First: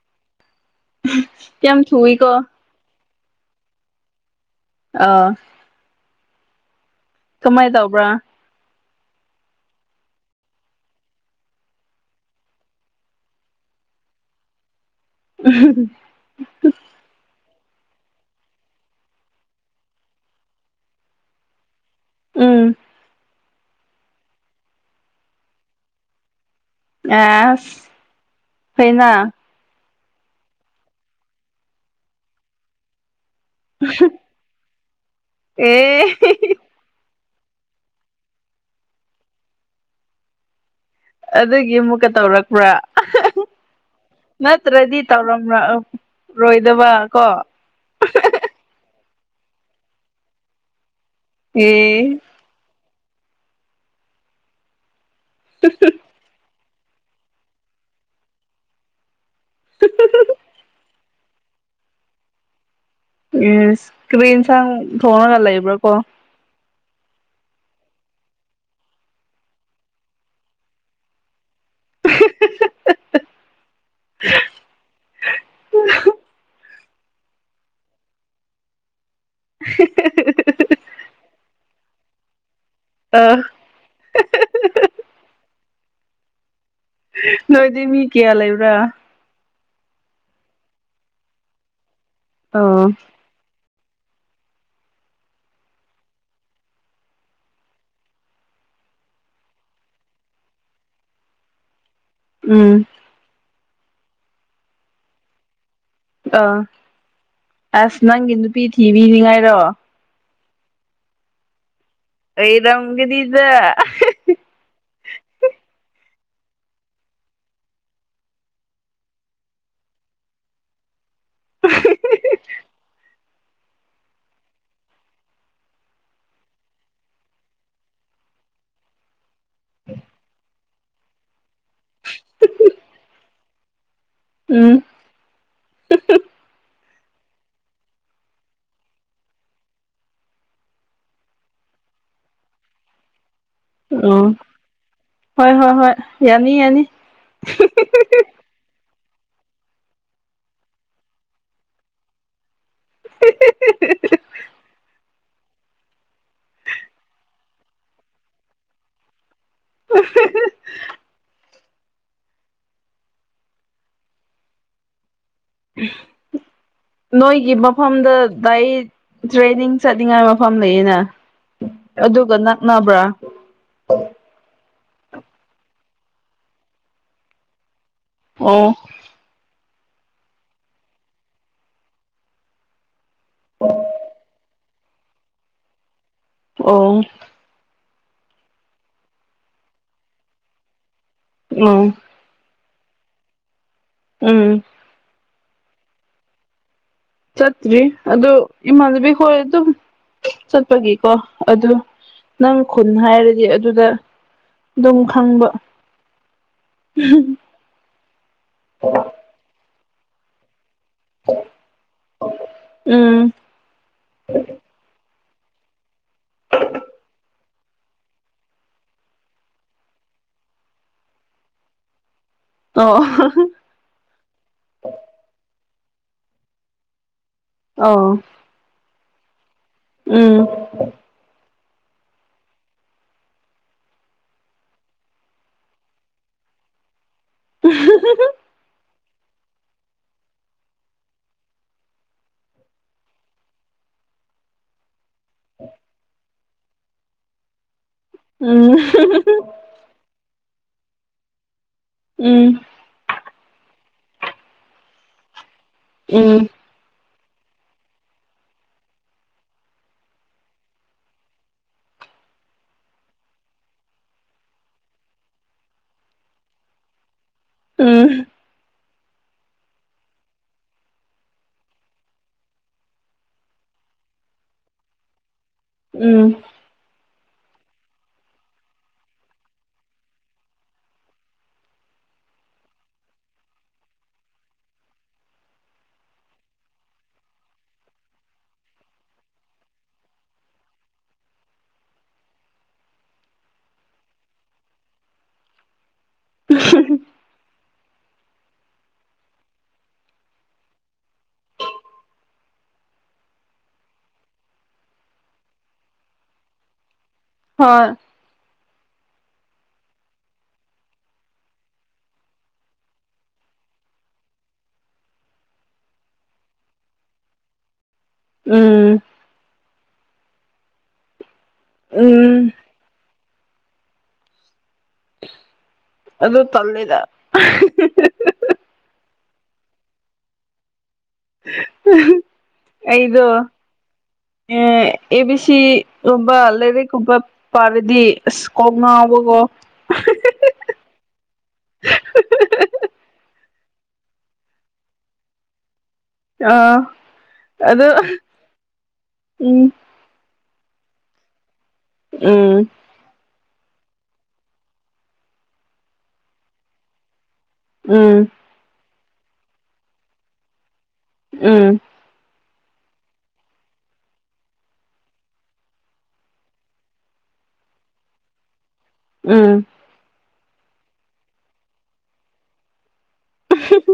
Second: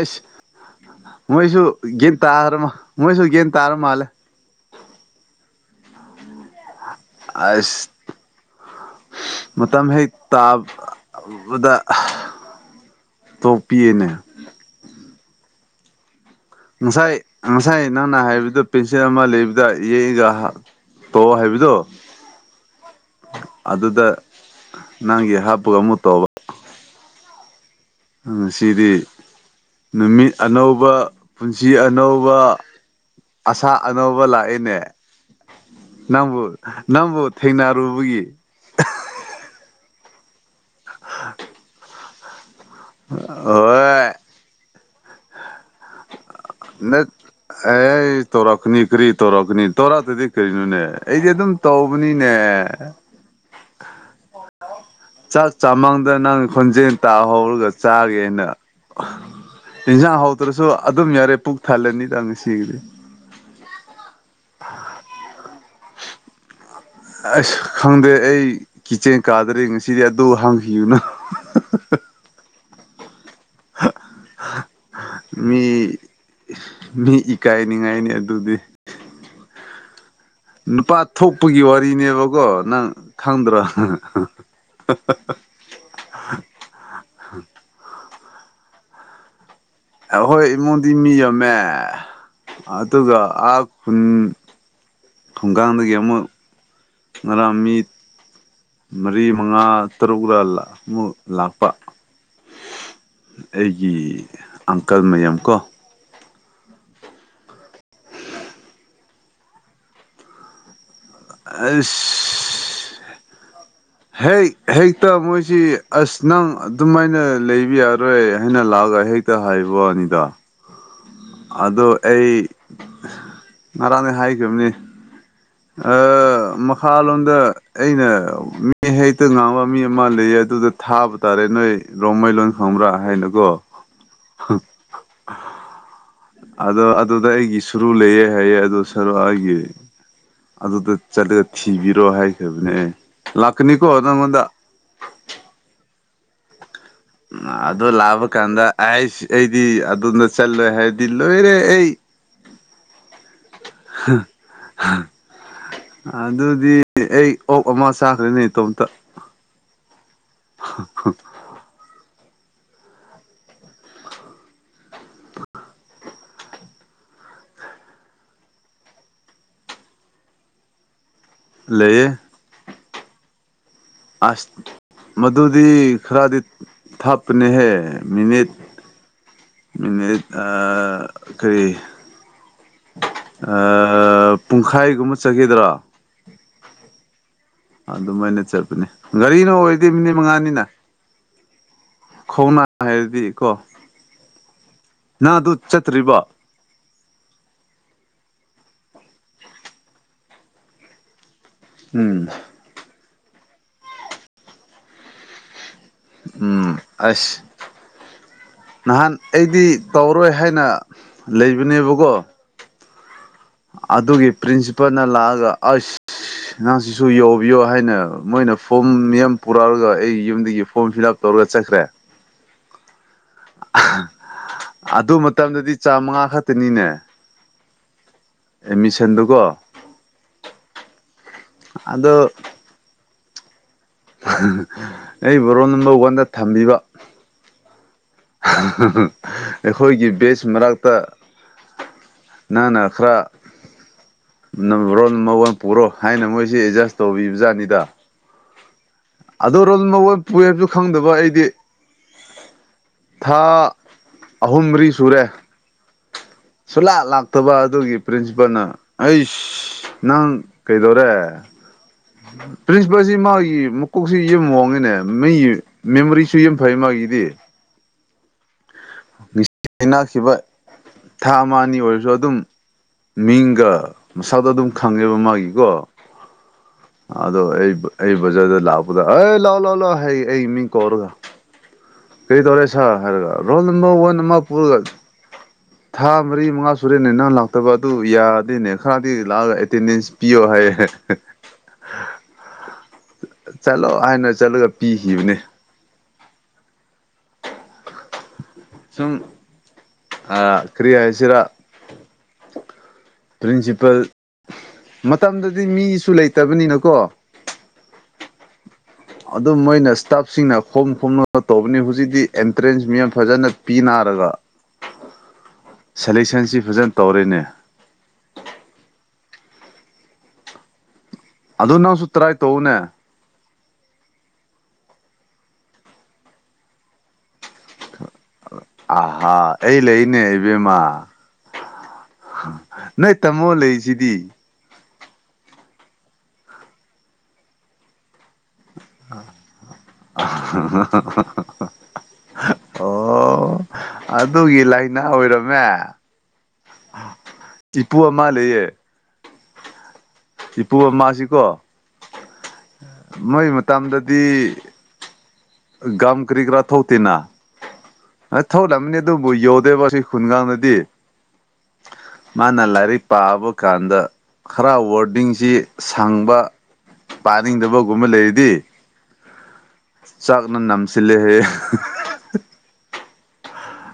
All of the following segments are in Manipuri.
ꯑꯁ ꯃꯣꯏꯖꯨ ꯌꯥꯝ ꯒ꯭ꯌꯥꯟ ꯊꯨꯏꯀꯣ [unintelligible] ꯃꯣꯏꯁꯨ ꯒ꯭ꯌꯥꯟ ꯇꯥꯔ ꯃꯥꯜꯂꯦ ꯑꯣ ꯀꯝꯃꯥꯏ ꯑꯁ ꯇꯧꯕ꯭ꯔ ꯃꯇꯝ ꯍꯦꯛ ꯇꯥꯕꯗ ꯇꯣꯞꯄꯤꯌꯦꯅꯦ [unintelligible] ꯉꯁꯥꯏ ꯉꯁꯥꯏ ꯅꯪꯅ ꯍꯥꯏꯕꯗꯨ ꯄꯦꯟꯁꯤꯜ ꯑꯃ ꯂꯩꯕꯗ ꯌꯦꯛꯏꯒ ꯇꯣꯑꯣ ꯍꯥꯏꯕꯗꯨ ꯎꯝ ꯑꯗꯨꯗ ꯅꯪꯒꯤ ꯍꯥꯞꯄꯒ ꯑꯃꯨꯛ ꯇꯧꯕ ꯑꯥꯁ ꯉꯁꯤꯗꯤ ꯅꯨꯃꯤꯠ ꯑꯅꯧꯕ ꯄꯨꯟꯁꯤ ꯑꯅꯧꯕ ꯑꯁꯥ ꯑꯅꯧꯕ ꯂꯥꯑꯦꯅꯦ ꯑꯦ ꯅꯪꯕꯨ ꯅꯪꯕꯨ ꯊꯦꯡꯅꯔꯨꯕꯒꯤ [unintelligible] ꯑꯗꯨꯒꯤ ꯑꯃꯨꯛꯀ ꯇꯧꯔꯛꯄ꯭ꯔ [unintelligible] ꯍꯣꯏ ꯅꯠꯇ꯭ꯔꯗꯤ ꯇꯧꯔꯝ ꯔꯑꯣ ꯅꯠ ꯑꯩ‌ ꯇꯧꯔꯛꯀꯅꯤ ꯀꯔꯤ ꯇꯧꯔꯛꯀꯅꯤ ꯇꯧꯔꯛꯇꯗꯤ ꯀꯩꯅꯣꯅꯦ ꯑꯩꯗꯤ ꯑꯗꯨꯝ ꯑꯦ ꯇꯧꯕꯅꯤꯅꯦ ꯆꯥꯛ ꯆꯥꯃꯥꯡꯗ ꯅꯪ ꯈꯣꯟꯖꯦꯜ ꯇꯥꯍꯧꯔꯒ ꯆꯥꯒꯦꯅ ꯏꯟꯖꯥꯡ ꯍꯥꯎꯇ꯭ꯔꯁꯨ ꯑꯗꯨꯝ ꯌꯥꯔꯦ ꯄꯨꯛ ꯊꯜꯂꯅꯤꯗ ꯉꯁꯤꯒꯤꯗꯤ ꯏꯁ ꯀꯔꯤ ꯏꯟꯁꯥꯡ ꯊꯣꯡꯉꯒ ꯂꯩꯕ꯭ꯔꯀꯣ ꯑꯁ ꯈꯪꯗꯦ ꯑꯩ ꯀꯤꯆꯦꯟ ꯀꯥꯗ꯭ꯔꯤ ꯉꯁꯤꯗꯤ ꯑꯗꯨ ꯍꯡꯈꯤꯒꯅꯨ [unintelligible] [unintelligible] [unintelligible] [unintelligible] ꯃꯤ ꯃꯤ ꯏꯀꯥꯏꯅꯤꯡꯉꯥꯏꯅꯦ ꯑꯗꯨꯗꯤ ꯅꯨꯄꯥ ꯊꯣꯛꯄꯒꯤ ꯋꯥꯔꯤꯅꯦꯕꯀꯣ ꯅꯪ ꯑ ꯈꯪꯗ꯭ꯔꯣ [unintelligible] ꯅꯣꯏꯗꯤ ꯃꯤ ꯀꯌꯥ ꯂꯩꯕ꯭ꯔ ꯑꯈꫭꯏ ꯏꯃꯨꯡꯗꯤ ꯃꯤ ꯌꯥꯝꯃꯦ ꯑꯣ ꯑꯗꯨꯒ ꯑꯞ ꯈꯨꯟ ꯊꯨꯡꯒꯥꯟꯗꯒꯤ ꯑꯃꯨꯛ ꯉꯔꯥꯡ ꯃꯤ ꯃꯔꯤ ꯃꯉꯥ ꯇꯔꯨꯛ ꯂ ꯂ ꯑꯃꯨꯛ ꯂꯥꯛꯄ ꯎꯝ ꯑꯩꯒꯤ ꯑꯪꯀꯜ ꯃꯌꯥꯝ ꯀꯣ ꯑꯥ ꯑꯁ ꯅꯪꯒꯤ ꯅꯨꯄꯤ ꯊꯤꯕꯤꯅꯤꯡꯉꯥꯏꯔꫭ ꯑꯁ ꯂꯩꯔꯝꯒꯅꯤꯗ ꯍꯦꯛ ꯍꯦꯛꯇ ꯃꯣꯏꯁꯤ ꯑꯁ ꯅꯪ ꯑꯗꯨꯝꯥꯃꯥꯏꯅ ꯂꯩꯕ ꯌꯥꯔꯣꯏ ꯍꯥꯏꯅ ꯂꯥꯛ ꯑꯒ ꯍꯦꯛꯇ ꯍꯥꯏꯕ꯭ꯋꯥꯅꯤꯗ ꯑꯗꯣ ꯑꯩ ꯉꯔꯥꯡꯅꯩ ꯍꯥꯏꯈ꯭ꯔꯝꯅꯦ ꯑ‌ ꯃꯈꯥ ꯂꯣꯟꯗ ꯑꯩꯅ ꯃꯤ [unintelligible] ꯍꯦꯛꯇ ꯉꯥꯡꯕ ꯃꯤ ꯑꯃ ꯂꯩꯌꯦ ꯑꯗꯨꯗ ꯊꯥꯕ ꯇꯥꯔꯦ ꯅꯣꯏ ꯔꯣꯡꯃꯩ ꯂꯣꯟ ꯈꯪꯕ꯭ꯔ ꯍꯥꯏꯅꯀꯣ ꯎꯝ [unintelligible] ꯗꯣ ꯑꯗꯨꯗ ꯑꯩꯒꯤ ꯁꯨꯔꯨ ꯂꯩꯌꯦ ꯍꯥꯏꯌꯦ ꯑꯗꯨ ꯁꯔꯨ ꯑꯩꯒꯤ ꯑꯗꯨꯗ ꯆꯠꯂꯒ ꯊꯤꯕꯤꯔꯣ ꯍꯥꯏꯈ꯭ꯔꯕꯅꯦ ꯑꯦ ꯑꯣ ꯍꯣꯏ ꯍꯣꯏ ꯍꯣꯏ ꯌꯥꯅꯤ ꯌꯥꯅꯤ ꯑ ꯑꯗꯨ ꯂꯥꯑꯕ ꯀꯥꯟꯗ ꯑꯥꯏꯁ ꯑꯩꯗꯤ ꯑꯗꫭꯟꯗ ꯆꯠꯂꫭꯏ ꯍꯥꯏꯔꯗꯤ ꯂꯣꯏꯔꯦ ꯑꯩ [unintelligible] [unintelligible] ꯑꯗꯨꯗꯤ ꯑꯩ ꯑꯣꯛ ꯑꯃ ꯆꯥꯈ꯭ꯔꯅꯤ ꯏꯇꯣꯝꯇ [unintelligible] [inaudible] ꯅꯣꯏꯒꯤ ꯃꯐꯝꯗ ꯗꯥꯏꯠ ꯇ꯭ꯔꯦꯟꯅꯤꯡ ꯆꯠꯅꯤꯡꯉꯥꯏ ꯃꯐꯝ ꯂꯩꯌꯦꯅ ꯑꯗꯨꯒ ꯅꯛꯅꯕ꯭ꯔ ꯑꯥꯁ ꯃꯗꯨꯗꯤ ꯈꯔꯗꯤ ꯊꯥꯞꯄꯅꯤꯍꯦ ꯃꯤꯅꯤꯠ ꯑꯣ ꯃꯤꯅꯤꯠ ꯑ ꯀꯔꯤ ꯑ ꯄꯨꯡꯈꯥꯏꯒꯨꯝꯕ ꯆꯠꯈꯤꯗ꯭ꯔꯣ ꯑꯣ ꯑꯗꯨꯝꯃꯥꯏꯅ ꯆꯠꯄꯅꯦ ꯒꯥꯔꯤꯗ ꯑꯣꯏꯔꯗꯤ ꯃꯤꯅꯤꯠ ꯃꯉꯥꯅꯤꯅ ꯎꯝ [unintelligible] ꯍꯥꯏꯔꯗꯤ ꯀꫭ ꯎꯝ ꯅꯪ ꯑꯗꯨ ꯆꯠꯇ꯭ꯔꯤꯕꯣ ꯆꯠꯇ꯭ꯔꯤ ꯑꯗꯨ ꯏꯃꯥꯟꯅꯕꯤ ꯍꯣꯏ ꯑꯗꯨꯝ ꯆꯠꯄꯒꯤꯀꯣ ꯑꯗꯨ ꯎꯝ ꯅꯪ ꯈꯨꯟ ꯍꯥꯏꯔꯗꯤ ꯑꯗꯨꯗ ꯑꯗꯨꯝ ꯈꯪꯕ ꯎꯝ ꯑꯁ ꯅꯥꯍꯟ ꯑꯩꯗꯤ ꯇꯧꯔꯔꯣꯏ ꯍꯥꯏꯅ ꯂꯩꯕꯅꯦꯕꯀꯣ ꯎꯝ ꯑꯗꯨꯒꯤ ꯄ꯭ꯔꯤꯟꯁꯤꯄꯥꯜꯅ ꯂꯥꯛꯑꯒ ꯑꯁ ꯅꯪ ꯁꯤꯁꯨ ꯌꯥꯎ ꯕꯤꯌꯣ ꯍꯥꯏꯅ ꯃꯣꯏꯅ ꯐꯣꯝ ꯃꯤꯌꯥꯝ ꯄꯨꯔꯛꯑꯒ ꯑꯩ ꯌꯨꯝꯗꯒꯤ ꯐꯣꯝ ꯐꯤꯂꯞ ꯇꯧꯔꯒ ꯆꯠꯈ꯭ꯔꯦ ꯑꯣ [unintelligible] [unintelligible] ꯑꯗꯨ ꯃꯇꯝꯗꯗꯤ ꯆꯥꯝꯉꯥ ꯈꯇꯅꯤꯅꯦ ꯑꯧ ꯑꯦꯠꯃꯤꯁꯟꯗꫭꯀꯣ ꯎꯝ ꯑꯗꯣ [unintelligible] ꯑꯩꯕꯨ ꯔꫭꯜ ꯅꯝꯕꯔ ꯋꯥꯟꯗ ꯊꯝꯕꯤꯕ [unintelligible] ꯑꯩꯈꯣꯏꯒꯤ ꯕꯦꯁ ꯃꯔꯛꯇ ꯅꯪꯅ ꯈꯔ [unintelligible] ꯔꫭꯜ ꯅꯝꯕꯔ ꯋꯥꯟ ꯄꯨꯔꯣ ꯍꯥꯏꯅ ꯃꯣꯏꯁꯦ ꯑꯦꯠꯖꯁ ꯇꯧꯕꯤꯕꯖꯥꯠꯅꯤꯗ ꯎꯝ ꯑꯗꯨꯔꯣ ꯔꫭꯜ ꯅꯝꯕꯔ ꯋꯥꯟ ꯄꯨꯏ ꯍꯥꯏꯕꯁꯨ ꯈꯪꯗꯕ ꯑꯩꯗꯤ ꯎꯝ ꯊꯥ ꯑꯍꯨꯝ ꯃꯔꯤ ꯁꯨꯔꯦ ꯎꯝ ꯁꯨꯂꯥꯛ ꯂꯥꯛ ꯇꯕ ꯑꯗꯨꯒꯤ ꯄ꯭ꯔꯤꯟꯁꯤꯄꯥꯜꯅ ꯑꯩꯁ ꯅꯪ ꯀꯩꯗꯧꯔꯦ ꯄ꯭ꯔꯤꯟꯁꯤꯄꯥꯜꯁꯤ ꯃꯥꯒꯤ ꯃꯀꯣꯛꯁꯤ ꯌꯨꯝ [unintelligible] ꯃꯤ ꯃꯦꯃꯣꯔꯤꯁꯨ ꯌꯥꯝ ꯐꯩ ꯃꯥꯒꯤ UNINTELLIGIBLE INAUDIBLE UNINTELLIGIBLE ꯊꯥ ꯑꯃꯅꯤ ꯑꯣꯏꯔꯖꯨ ꯑꯗꯨꯝ ꯃꯤꯡꯒ ꯁꯛꯀ ꯑꯗꯨꯝ ꯈꯪꯉꯦꯕ ꯃꯥꯒꯤ ꯎꯝ ꯑꯗꯣ ꯑꯩ ꯑꯩ ꯕꯖꯥꯔꯗ ꯂꯥꯛꯄꯗ ꯑꯦ ꯂꯥꯎꯑꯣ ꯂꯥꯎꯑꯣ ꯑꯩ ꯃꯤ ꯀꯧꯔꯒ ꯀꯔꯤ ꯇꯧꯔꯦ ꯁꯥꯔ ꯍꯥꯏꯔꯒ ꯔꯣꯜ ꯅꯝꯕꯔ ꯋꯥꯟ ꯄꯨꯔ ꯊꯥ ꯃꯔꯤ ꯃꯉꯥ ꯁꯨꯔꯦꯅꯦ ꯅꯪ ꯂꯥꯛꯇꯕ ꯑꯗꯨꯕꯨ ꯌꯥꯗꯦꯅꯦ ꯈꯔꯗꯤ ꯂꯥꯛꯑꯒ ꯑꯦꯇꯦꯟꯗꯦꯟꯁ ꯄꯤꯌꯣ ꯍꯥꯢꯌꯦ ꯍꯦ ꯍꯦ ꯆꯥꯠꯂꯣ ꯍꯥꯏꯅ ꯆꯠꯂꯒ ꯄꯤꯈꯤꯕꯅꯦ ꯁꯨꯝ ꯑꯥ ꯀ꯭ꯔꯤ ꯍꯥꯏꯁꯤꯔ ꯄ꯭ꯔꯤꯟꯁꯤꯄꯜ ꯃꯇꯝꯗꯗꯤ ꯃꯤꯁꯨ ꯂꯩꯇꯕꯅꯤꯅꯀꯣ ꯍꯣꯏ ꯑꯗꯨꯝ ꯃꯣꯏꯅ ꯏꯁꯇꯥꯞꯁꯤꯡꯅ ꯈꯣꯝ ꯈꯣꯝꯂꯒ ꯇꯧꯕꯅꯤ ꯍꯧꯖꯤꯛꯇꯤ ꯑꯦꯟꯇ꯭ꯔꯦꯟꯁ ꯌꯥꯝ ꯐꯖꯅ ꯄꯤꯅ ꯁꯦꯂꯦꯛꯁꯟꯁꯤ ꯐꯖꯅ ꯇꯧꯔꯦꯅꯦ ꯎꯎꯝ ꯑꯥꯗꯨ ꯅꯪꯖꯨ ꯇ꯭ꯔꯥꯏ ꯎꯝ ꯇꯧꯋꯣꯅꯦ ꯑꯗꯨ ꯇꯜꯂꯦꯗ ꯑꯍꯤ ꯍꯤ ꯍꯤ ꯑꯥꯍꯥ ꯑꯩ ꯂꯩꯅꯦ ꯏꯕꯦꯝꯃ ꯅꯣꯏ ꯑꯩꯗꯣ ꯇꯥꯃꯣ ꯂꯩꯁꯤꯗꯤ ꯑꯦ ꯑꯦ ꯕꯤ ꯁꯤꯒꯨꯝꯕ ꯂꯥꯏꯔꯤꯛꯀꯨꯝꯕ ꯄꯥꯔꯗꯤ ꯑꯥꯁ ꯀꯣꯛ ꯉꯥꯎꯕꯀꯣ ꯑꯣꯑꯣ ꯑꯗꯨꯒꯤ ꯂꯥꯏꯅꯥ ꯑꯣꯏꯔꯝꯃꯦ ꯑꯥ ꯑꯗꯨ ꯏꯄꯨ ꯑꯃ ꯂꯩꯌꯦ ꯎꯝ ꯏꯄꯨ ꯑꯃꯖꯤꯀꯣ INAUDIBLE ꯃꯣꯏ ꯃꯇꯝꯗ ꯗꯤ ꯎꯝ UNINTELLIGIBLE ꯑꯗꯨꯕꯨ ꯌꯧꯗꯦꯕ ꯁꯤ ꯈꯨꯡꯒꯪꯗꯗꯤ ꯎꯝ ꯃꯥꯅ ꯂꯥꯏꯔꯤꯛ ꯄꯥꯕ ꯀꯥꯟꯗ ꯈꯔ ꯋꯥꯔꯗꯤꯡꯖꯤ ꯁꯥꯡꯕ ꯄꯥꯅꯤꯡꯗꯕꯒꯨꯝꯕ ꯂꯩꯔꯗꯤ ꯎꯝ ꯆꯥꯛꯅ ꯅꯝꯁꯤꯜꯂꯦ ꯍꯥꯏꯌꯦ INAUDIBLE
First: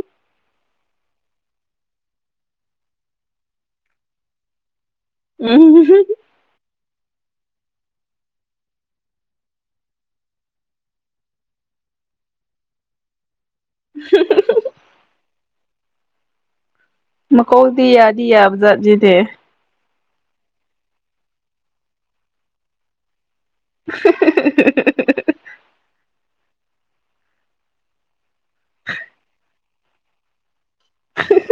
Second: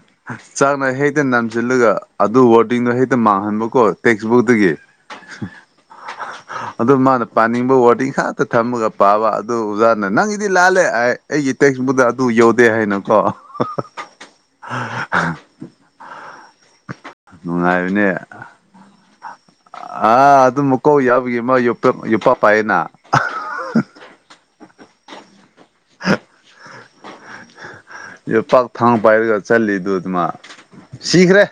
ꯆꯥꯛꯅꯥ ꯍꯦꯛꯇ ꯅꯟꯁꯤꯜꯂꯒ ꯑꯗꯨ ꯋꯥꯔꯗꯤꯡꯗꯣ ꯍꯦꯛꯇ ꯃꯥꯡꯍꯟꯕꯀꯣ ꯇꯦꯛꯁꯕꯨꯛꯇꯒꯤ UNINTELLIGIBLE ꯑꯗꯨ ꯃꯥꯅ ꯄꯥꯅꯤꯡꯕ ꯑꯣꯏꯔꯗꯤ ꯈꯥꯛꯇ ꯊꯝꯃꯒ ꯄꯥꯕ ꯑꯗꯨ ꯑꯣꯖꯥꯅ ꯅꯪꯒꯤꯗꯤ ꯂꯥꯜꯂꯦ ꯍꯥꯏ ꯑꯩꯒꯤ ꯇꯦꯛꯁ ꯕꯨꯛꯗ ꯑꯗꯨ ꯌꯥꯎꯗꯦ ꯍꯥꯏꯅꯀꯣ ꯃꯀꯣꯛꯗꯤ ꯅꯨꯡꯉꯥꯏꯕꯅꯦ ꯌꯥꯗꯤ- ꯌꯥꯕꯖꯥꯠꯅꯤꯅꯦ ꯑꯥ ꯑꯗꯨꯝ ꯃꯀꯣꯛ ꯌꯥꯎꯕꯩ ꯃꯥ ꯌꯣꯄꯥ ꯌꯣꯄꯥꯛ ꯄꯥꯏꯌꯦꯅꯥꯕ INAUDIBLE ꯌꯣꯄꯥꯛ ꯊꯥꯡ ꯄꯥꯏꯔꯒ ꯆꯠꯂꯤꯗꯨ ꯃꯥ ꯁꯤꯒ꯭ꯔꯦ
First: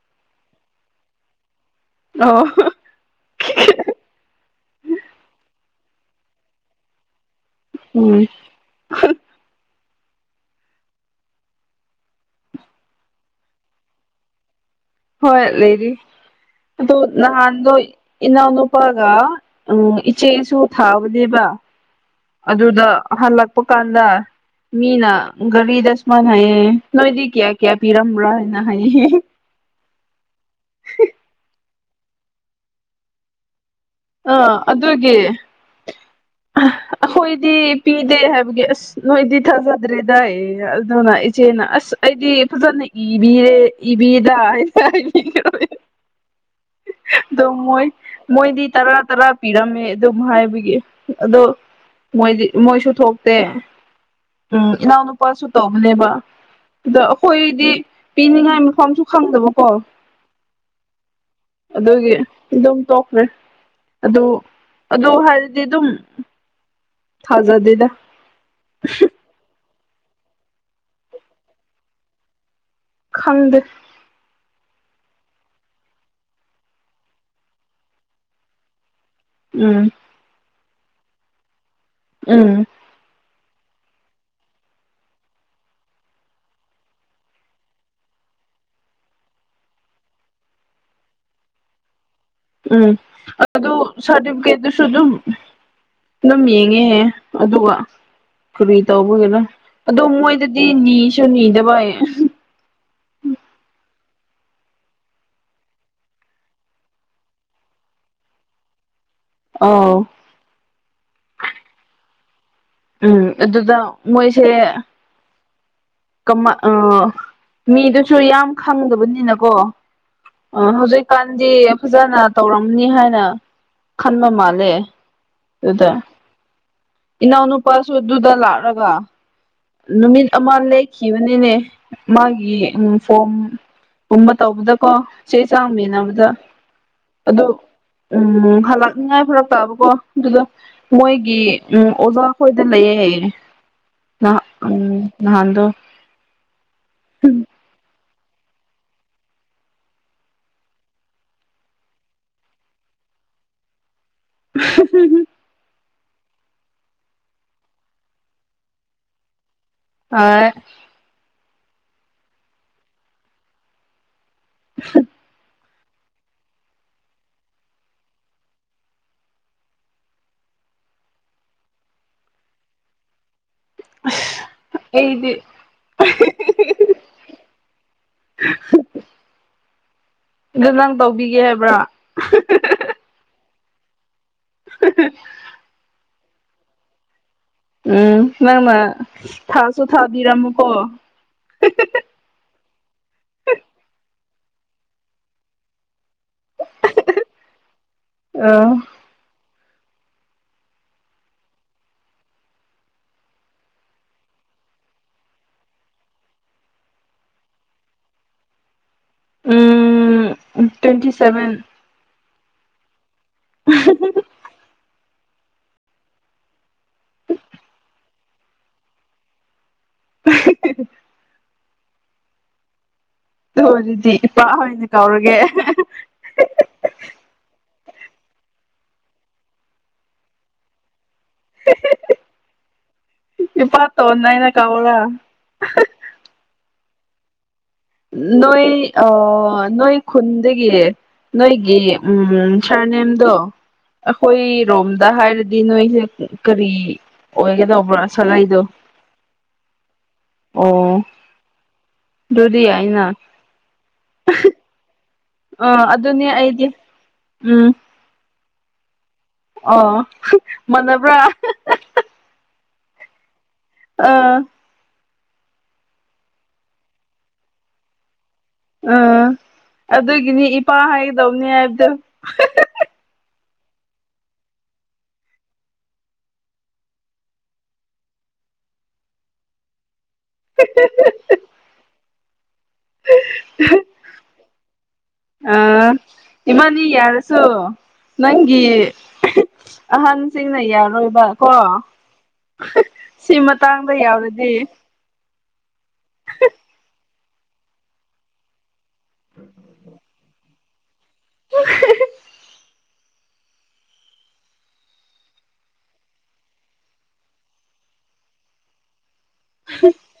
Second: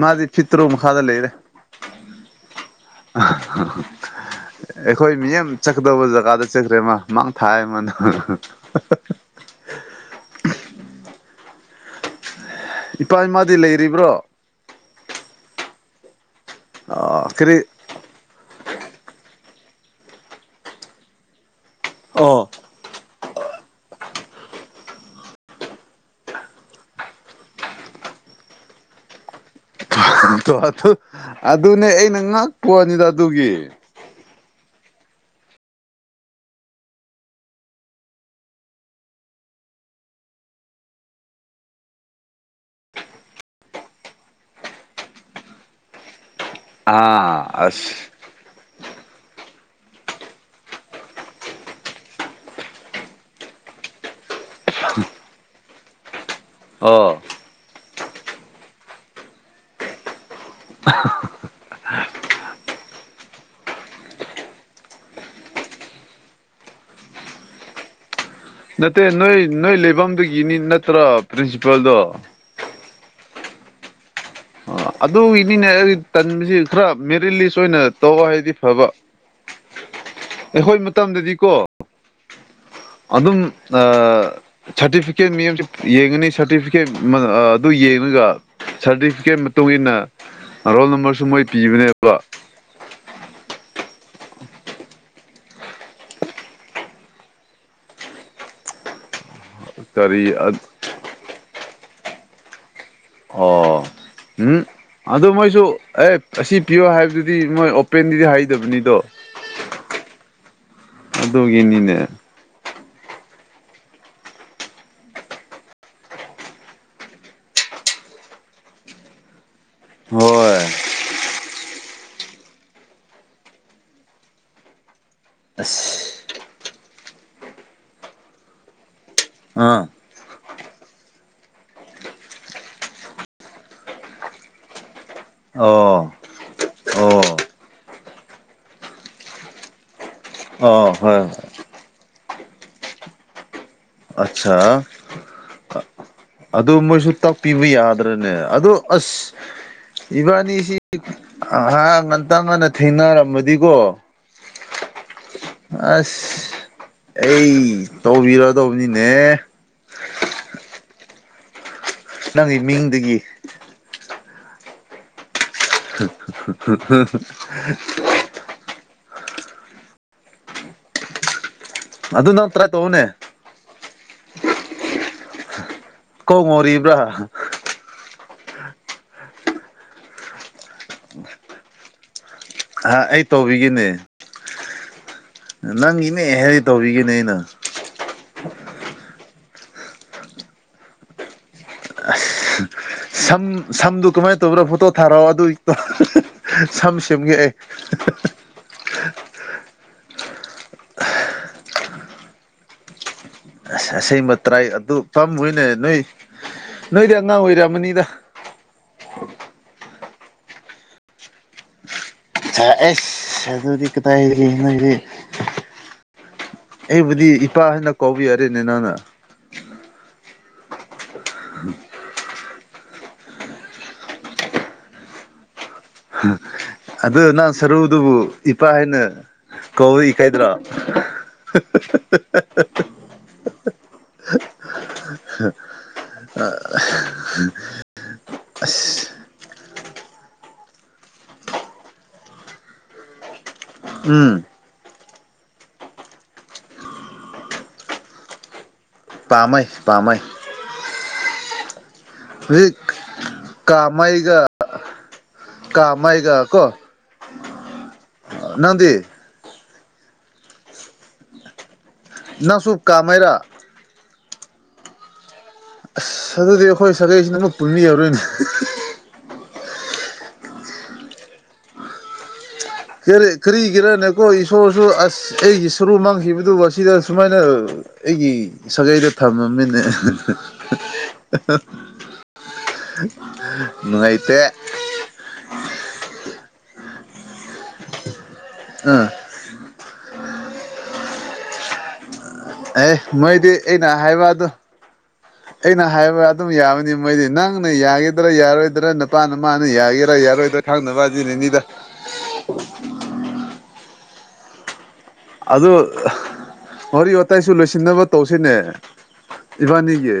ꯃꯥꯗꯤ ꯐꯤꯠ ꯇꯔꯨꯛ ꯃꯈꯥꯗ ꯂꯩꯔꯦ ꯑꯣ ꯑꯥꯍꯥ ꯍꯥ ꯍꯥ ꯑꯩꯈꯣꯏ ꯃꯤꯌꯥꯝ ꯆꯠ ꯀꯗꯕ ꯖꯒꯥꯗ ꯆꯠꯈ꯭ꯔꯦ ꯃꯥ ꯃꯥꯡ ꯊꯥꯏꯌꯦ ꯃꯥꯅ ꯍꯥ ꯎꯝ ꯍꯥ ꯏꯄꯥ-ꯏꯃꯥꯗꯤ ꯂꯩꯔꯤꯕ꯭ꯔꯣ ꯍꯣꯏ ꯂꯩꯔꯤ ꯑꯗꯣ ꯑ ꯀꯔꯤ ꯅꯥꯍꯥꯟꯗꯣ ꯏꯅꯥꯎꯅꯨꯄꯥꯒ ꯑꯣꯑꯣ ꯏꯆꯦꯁꯨ ꯊꯥꯕꯅꯦꯕ ꯑꯣ ꯑꯗꯨꯗ ꯍꯜꯂꯛꯄ ꯀꯥꯟꯗ ꯃꯤꯅꯥ ꯒꯥꯔꯤꯗ ꯁꯨꯃꯥꯏꯅ ꯍꯥꯏꯌꯦꯌꯦ ꯅꯣꯏꯗꯤ ꯀꯌꯥ ꯀꯌꯥ ꯄꯤꯔꯝꯕ꯭ꯔꯥ ꯍꯥꯏꯅ ꯍꯥꯏꯌꯦ ꯑꯗꯨ ꯑꯗꯨꯅꯦ ꯑꯩꯅ ꯉꯛꯄꯋꯅꯤꯗ ꯑꯗꯨꯒꯤ ꯑꯥ ꯑꯗꯨꯒꯤ ꯑꯥꯍꯥ ꯑꯩꯈꯣꯏꯗꯤ ꯄꯤꯗꯦ ꯍꯥꯏꯕꯒꯤ ꯑꯥꯁ ꯅꯣꯏꯗꯤ ꯊꯥꯖꯗ꯭ꯔꯦꯗꯌꯦ ꯑꯗꯨꯅ ꯏꯆꯦꯅ ꯑꯥꯁ ꯑꯩꯗꯤ ꯐꯖꯅ ꯏꯕꯤꯌꯦ ꯏꯕꯤꯗ ꯍꯥꯏꯅ ꯍꯥ ꯍꯥ ꯍꯥ INAUDIBLE ꯗꯣ ꯃꯣꯏ- ꯃꯣꯏꯗꯤ ꯇꯔꯥ ꯇꯔꯥ ꯄꯤꯔꯝꯃꯦ ꯑꯗꯨꯝ ꯍꯥꯏꯕꯒꯤ ꯑꯗꯣ ꯃꯣꯏꯗꯤ ꯃꯣꯏꯁꯨ ꯊꯣꯛꯇꯦ ꯎꯝ ꯏꯅꯥꯎꯅꯨꯄꯥꯁꯨ ꯇꯧꯍꯜꯂꯦꯕ ꯑꯗꯣ ꯑꯣ ꯑꯩꯈꯣꯏꯗꯤ ꯄꯤꯅꯤꯡꯉꯥꯏ ꯃꯐꯝꯁꯨ ꯈꯪꯗꯕꯀꯣ ꯑꯗꯨꯒꯤ ꯑꯗꯨꯝ ꯇꯣꯛꯈ꯭ꯔꯦ ꯑꯗꯨ ꯑꯗꯨ ꯍꯥꯏꯔꯗꯤ ꯑꯗꯨꯝ ꯊꯥꯖꯗꯦꯗ ꯅꯠꯇꯦ ꯅꯣꯏ ꯅꯣꯏ ꯂꯩꯐꯝꯗꯨꯒꯤꯅꯤ ꯅꯠꯇ꯭ꯔꯣ ꯄ꯭ꯔꯤꯟꯁꯤꯄꯜꯗꯣ ꯈꯪꯗꯦ ꯑꯥ ꯑꯗꯨꯒꯤꯅꯤꯅꯦ ꯑꯩ ꯇꯟꯕꯁꯤ ꯈꯔ ꯃꯦꯔꯤꯠ ꯂꯤꯁ ꯑꯣꯏꯅ ꯇꯧꯑꯣ ꯍꯥꯏꯕꯗꯤ ꯐꯕ ꯎꯝ ꯑꯩꯈꯣꯏ ꯃꯇꯝꯗꯗꯤꯀꯣ ꯎꯪꯝ ꯑꯗꯨꯝ ꯑꯥ ꯁꯥꯔꯇꯤꯐꯤꯀꯦꯠ ꯃꯤ ꯌꯦꯡꯉꯅꯤ ꯁꯥꯔꯇꯤꯐꯤꯀꯦꯠ ꯃꯥ ꯑꯥꯑꯗꯨ ꯌꯦꯡꯉꯒ ꯁꯥꯔꯇꯤꯐꯤꯀꯦꯠ ꯃꯇꯨꯡꯏꯟꯅ ꯔꯣꯜ ꯅꯝꯕꯔꯁꯨ ꯃꯣꯏ ꯄꯤꯕꯅꯦꯕ ꯎꯝ ꯑꯗꯨ ꯁꯥꯔꯇꯤꯐꯦꯠꯇꯨꯁꯨ ꯑꯗꯨꯝ ꯑꯗꯨꯝ ꯌꯦꯡꯉꯦꯍꯦ ꯑꯗꯨꯒ ꯀꯔꯤ ꯇꯧꯕꯒꯤꯔꯥ ꯑꯗꯣ ꯀꯔꯤ ꯃꯣꯏꯗꯗꯤ ꯅꯤꯁꯨ- ꯅꯤꯗꯕ ꯑꯣꯑꯣ ꯎꯝꯎꯠ ꯑꯗꯨ ꯃꯣꯏꯁꯨ ꯑꯦ ꯑꯁꯤ ꯄꯤꯌꯣ ꯍꯥꯏꯕꯗꯨꯗꯤ ꯃꯣꯏ ꯑꯣꯄꯦꯟꯗꯗꯤ ꯍꯥꯏꯗꯕꯅꯤꯗꯣ ꯑꯧ ꯑꯗꯨꯒꯤꯅꯤꯅꯦ ꯎꯪ ꯑꯥꯗꯨꯗ ꯃꯣꯏꯁꯦ ꯀꯃꯥ ꯑꯥ ꯃꯤꯗꯨꯖꯨ ꯌꯥꯝ ꯈꯪꯗꯕꯅꯤꯅꯀꯣ ꯍꯣꯑꯣꯢ ꯗꯤ ꯐꯖꯅ ꯇꯧꯔꯝꯅꯤ ꯍꯥꯏꯅꯥ ꯈꯟꯕ ꯃꯥꯜꯂꯦ ꯑꯁ ꯗꯨꯗ ꯏꯅꯥꯎꯅꯨꯄꯥꯁꯨ ꯑꯗꯨꯗ ꯂꯥꯛꯂꯒ ꯑꯥ ꯅꯨꯃꯤꯠ ꯑꯃ ꯂꯦꯛꯈꯤꯕꯅꯤꯅꯦ ꯃꯥꯒꯤ ꯎꯪ ꯐꯣꯝ ꯀꯨꯝꯕ ꯇꯧꯕꯗꯀꯣ ꯆꯦ- ꯆꯥꯡ ꯃꯦꯟꯅꯕꯗ ꯑꯣꯑꯣ ꯎꯪꯎꯪꯝ ꯍꯜꯂꯛꯅꯤꯉꯥꯏ ꯐꯔꯛꯇꯥꯕꯀꯣ ꯑꯗꯨꯒ ꯑꯣ ꯍꯣꯏ ꯃꯣꯏꯒꯤ ꯍꯣꯏ ꯎꯝ ꯑꯣꯖꯥ ꯈꯣꯏꯗ ꯂꯩꯌꯦ INAUDIBLE INAUDIBLE ꯅꯍꯥ ꯎꯝ ꯅꯍꯥꯟꯗꯣ ꯑꯗꯨ ꯃꯣꯏꯖꯨ ꯇꯥꯛꯄꯤꯕ ꯌꯥꯗ꯭ꯔꯅꯦ ꯑꯗꯨ ꯑꯥꯁ ꯏꯕꯥꯅꯤꯁꯤ ꯑꯍꯥ ꯉꯟꯇꯥ ꯉꯟꯅ ꯊꯦꯡꯅꯔꯝꯃꯗꯤꯀꯣ ꯑꯍꯝ ꯍꯝ ꯑꯁ ꯑꯩ ꯇꯧꯕꯤꯔ ꯗꯧꯕꯅꯤꯅꯦ ꯑꯥꯢ ꯅꯪꯒꯤ ꯃꯤꯡꯗꯒꯤ ꯍꯝ [unintelligible] ꯍꯨ ꯍ ꯍꯨꯝ ꯑꯗꯨ ꯅꯠꯇ꯭ꯔ ꯇꯧꯋꯣꯅꯦ ꯑꯩꯗꯤ ꯀꯣꯛ ꯉꯣꯔꯤꯕ꯭ꯔꯥ ꯑ ꯍꯛ [unintelligible] ꯑꯗꯨ ꯅꯪ ꯇꯧꯕꯤꯒꯦ ꯍꯥꯏꯕ꯭ꯔꯥ ꯑꯥ ꯑꯩ ꯇꯧꯕꯤꯒꯦꯅꯦ ꯍ ꯍꯪ [unintelligible] ꯅꯪꯒꯤꯅꯦ ꯍꯥꯏꯗꯤ ꯇꯧꯕꯤꯒꯦꯅꯦ ꯑꯩꯅ ꯎꯝ ꯅꯪꯅ ꯊꯥꯛꯁꯨ ꯊꯥꯛꯄꯤꯔꯝꯃꯨꯀꯣ ꯍꯦ ꯍꯦ ꯍꯦ ꯁꯝ ꯁꯝꯗꯨ ꯀꯃꯥꯏꯅ ꯇꯧꯕ꯭ꯔꯥ ꯐꯣꯇꯣ ꯊꯥꯔꯛꯑꯣ ꯑꯗꯨꯏꯗꯣ ꯁꯝ ꯁꯦꯝꯒꯦ ꯑꯩ ꯑ ꯑꯁ ꯑꯁꯦꯡꯕ ꯇ꯭ꯔꯥꯏ ꯑꯗꯨ ꯐꯝꯃꯣꯏꯅꯦ ꯅꯣꯏ ꯅꯣꯏꯗꯤ ꯑꯉꯥꯡ ꯑꯣꯏꯔꯝꯃꯅꯤꯗ ꯎꯝ ꯇ꯭ꯋꯦꯟꯇꯤ ꯁꯚꯦꯟ ꯑꯥ ꯑꯦꯁ ꯑꯗꯨꯗꯤ ꯀꯗꯥꯏꯗꯒꯤ ꯅꯣꯏꯗꯤ ꯑꯩꯕꯨꯗꯤ ꯏꯄꯥꯍꯣꯏꯅ ꯀꯥꯎꯕꯤ ꯌꯥꯔꯦꯅꯦ ꯅꯪꯅ [unintelligible] ꯑꯗꯨꯕꯨꯗꯤ ꯏꯄꯥ ꯍꯣꯏꯅ ꯀꯧꯔꯒꯦ ꯑꯗꯣ ꯅꯪ ꯁꯔꯨꯗꯨꯕꯨ ꯏꯄꯥ ꯍꯥꯏꯅ ꯀꯧꯋꯦ ꯀꯥꯏꯗ꯭ꯔꯣ ꯍꯥ ꯍꯥ ꯍꯥ ꯍꯥ ꯍꯥ ꯏꯄꯥꯟ ꯇꯧꯅꯩꯅ ꯇꯧꯔꯒ ꯍꯥ ꯍꯥꯡ ꯅꯣꯏ ꯑꯣ ꯅꯣꯏ ꯈꯨꯟꯗꯒꯤ ꯅꯣꯏꯒꯤ ꯎꯝ ꯁꯥꯔꯅꯦꯝ ꯗꯣ ꯎꯝ ꯑꯩꯈꯣꯏꯔꯣꯝꯗ ꯍꯥꯏꯔꯗꯤ ꯅꯣꯏꯁꯦ ꯀꯔꯤ ꯑꯣꯏꯒꯗꯧꯕ꯭ꯔ ꯁꯒꯩꯗꯣ ꯄꯥꯃꯩ ꯄꯥꯃꯩ ꯑꯗꯨꯏ ꯑꯩꯅ ꯀꯥꯃꯩꯒ ꯑꯥ ꯑꯗꯨꯅꯦ ꯀꯥꯃꯩꯒ ꯑꯩꯗꯤ ꯀꯣ ꯎꯝ ꯅꯪꯗꯤ ꯑꯣ ꯃꯥꯅꯕ꯭ꯔꯥ ꯅꯪꯁꯨꯨ ꯀꯥꯃꯩꯔꯥ ꯑꯥ ꯑꯁ ꯑꯗꯨꯗꯤ ꯑꯩꯈꯣꯏ ꯁꯥꯒꯩꯁꯤ ꯅꯪꯒ ꯄꯨꯟꯅ ꯌꯔꯣꯏꯅꯦ ꯑꯥ ꯑꯗꯨꯒꯤꯅꯤ ꯏꯄꯥ ꯍꯥꯏꯒꯗꯧꯅꯤ ꯍꯥꯏꯕꯗꯣ ꯀꯥ ꯀꯔꯤꯒꯤꯔꯅꯦꯀꯣ ꯏꯁꯣꯔꯁꯨ ꯑꯁ ꯑꯩꯒꯤ ꯁꯔꯨ ꯃꯥꯡꯈꯤꯕꯗꯨ ꯑꯁꯤꯗ ꯁꯨꯃꯥꯏꯅ ꯑꯩꯒꯤ ꯁꯥꯒꯩꯗ ꯊꯝꯃꯝꯃꯤꯅꯦ ꯅꯨꯡꯉꯥꯏꯇꯦ ꯑꯥ ꯏꯕꯅꯤ ꯌꯥꯔꯁꯨ ꯅꯪꯒꯤ ꯑꯥ ꯑꯍꯟꯁꯤꯡꯅ ꯌꯥꯔꯣꯏꯕ ꯀꯣ ꯑꯦ ꯁꯤ ꯃꯣꯏꯗꯤ ꯑꯩꯅ ꯃꯇꯥꯡꯗ ꯍꯥꯏꯕꯗꯣ ꯌꯥꯎꯔꯗꯤ ꯑꯩꯅ ꯍꯥꯏꯕ ꯑꯗꯨꯝ ꯌꯥꯕꯅꯤ ꯃꯣꯏꯗꯤ ꯅꯪꯅ ꯌꯥꯒꯗ꯭ꯔꯥ ꯌꯥꯔꯣꯏꯗ꯭ꯔꯥ ꯅꯄꯥ ꯅꯃꯥꯅ ꯌꯥꯒꯦꯔꯥ ꯌꯥꯔꯣꯏꯗ꯭ꯔ ꯈꯪꯡꯗꯕ ꯑꯗꯨꯅꯅꯤꯗ ꯑꯗꯨ ꯋꯥꯔꯤ ꯋꯥꯇꯥꯏꯁꯨ ꯂꯣꯏꯁꯤꯟꯅꯕ ꯇꯧꯁꯤꯅꯦ ꯏꯕꯥꯅꯤꯒꯤ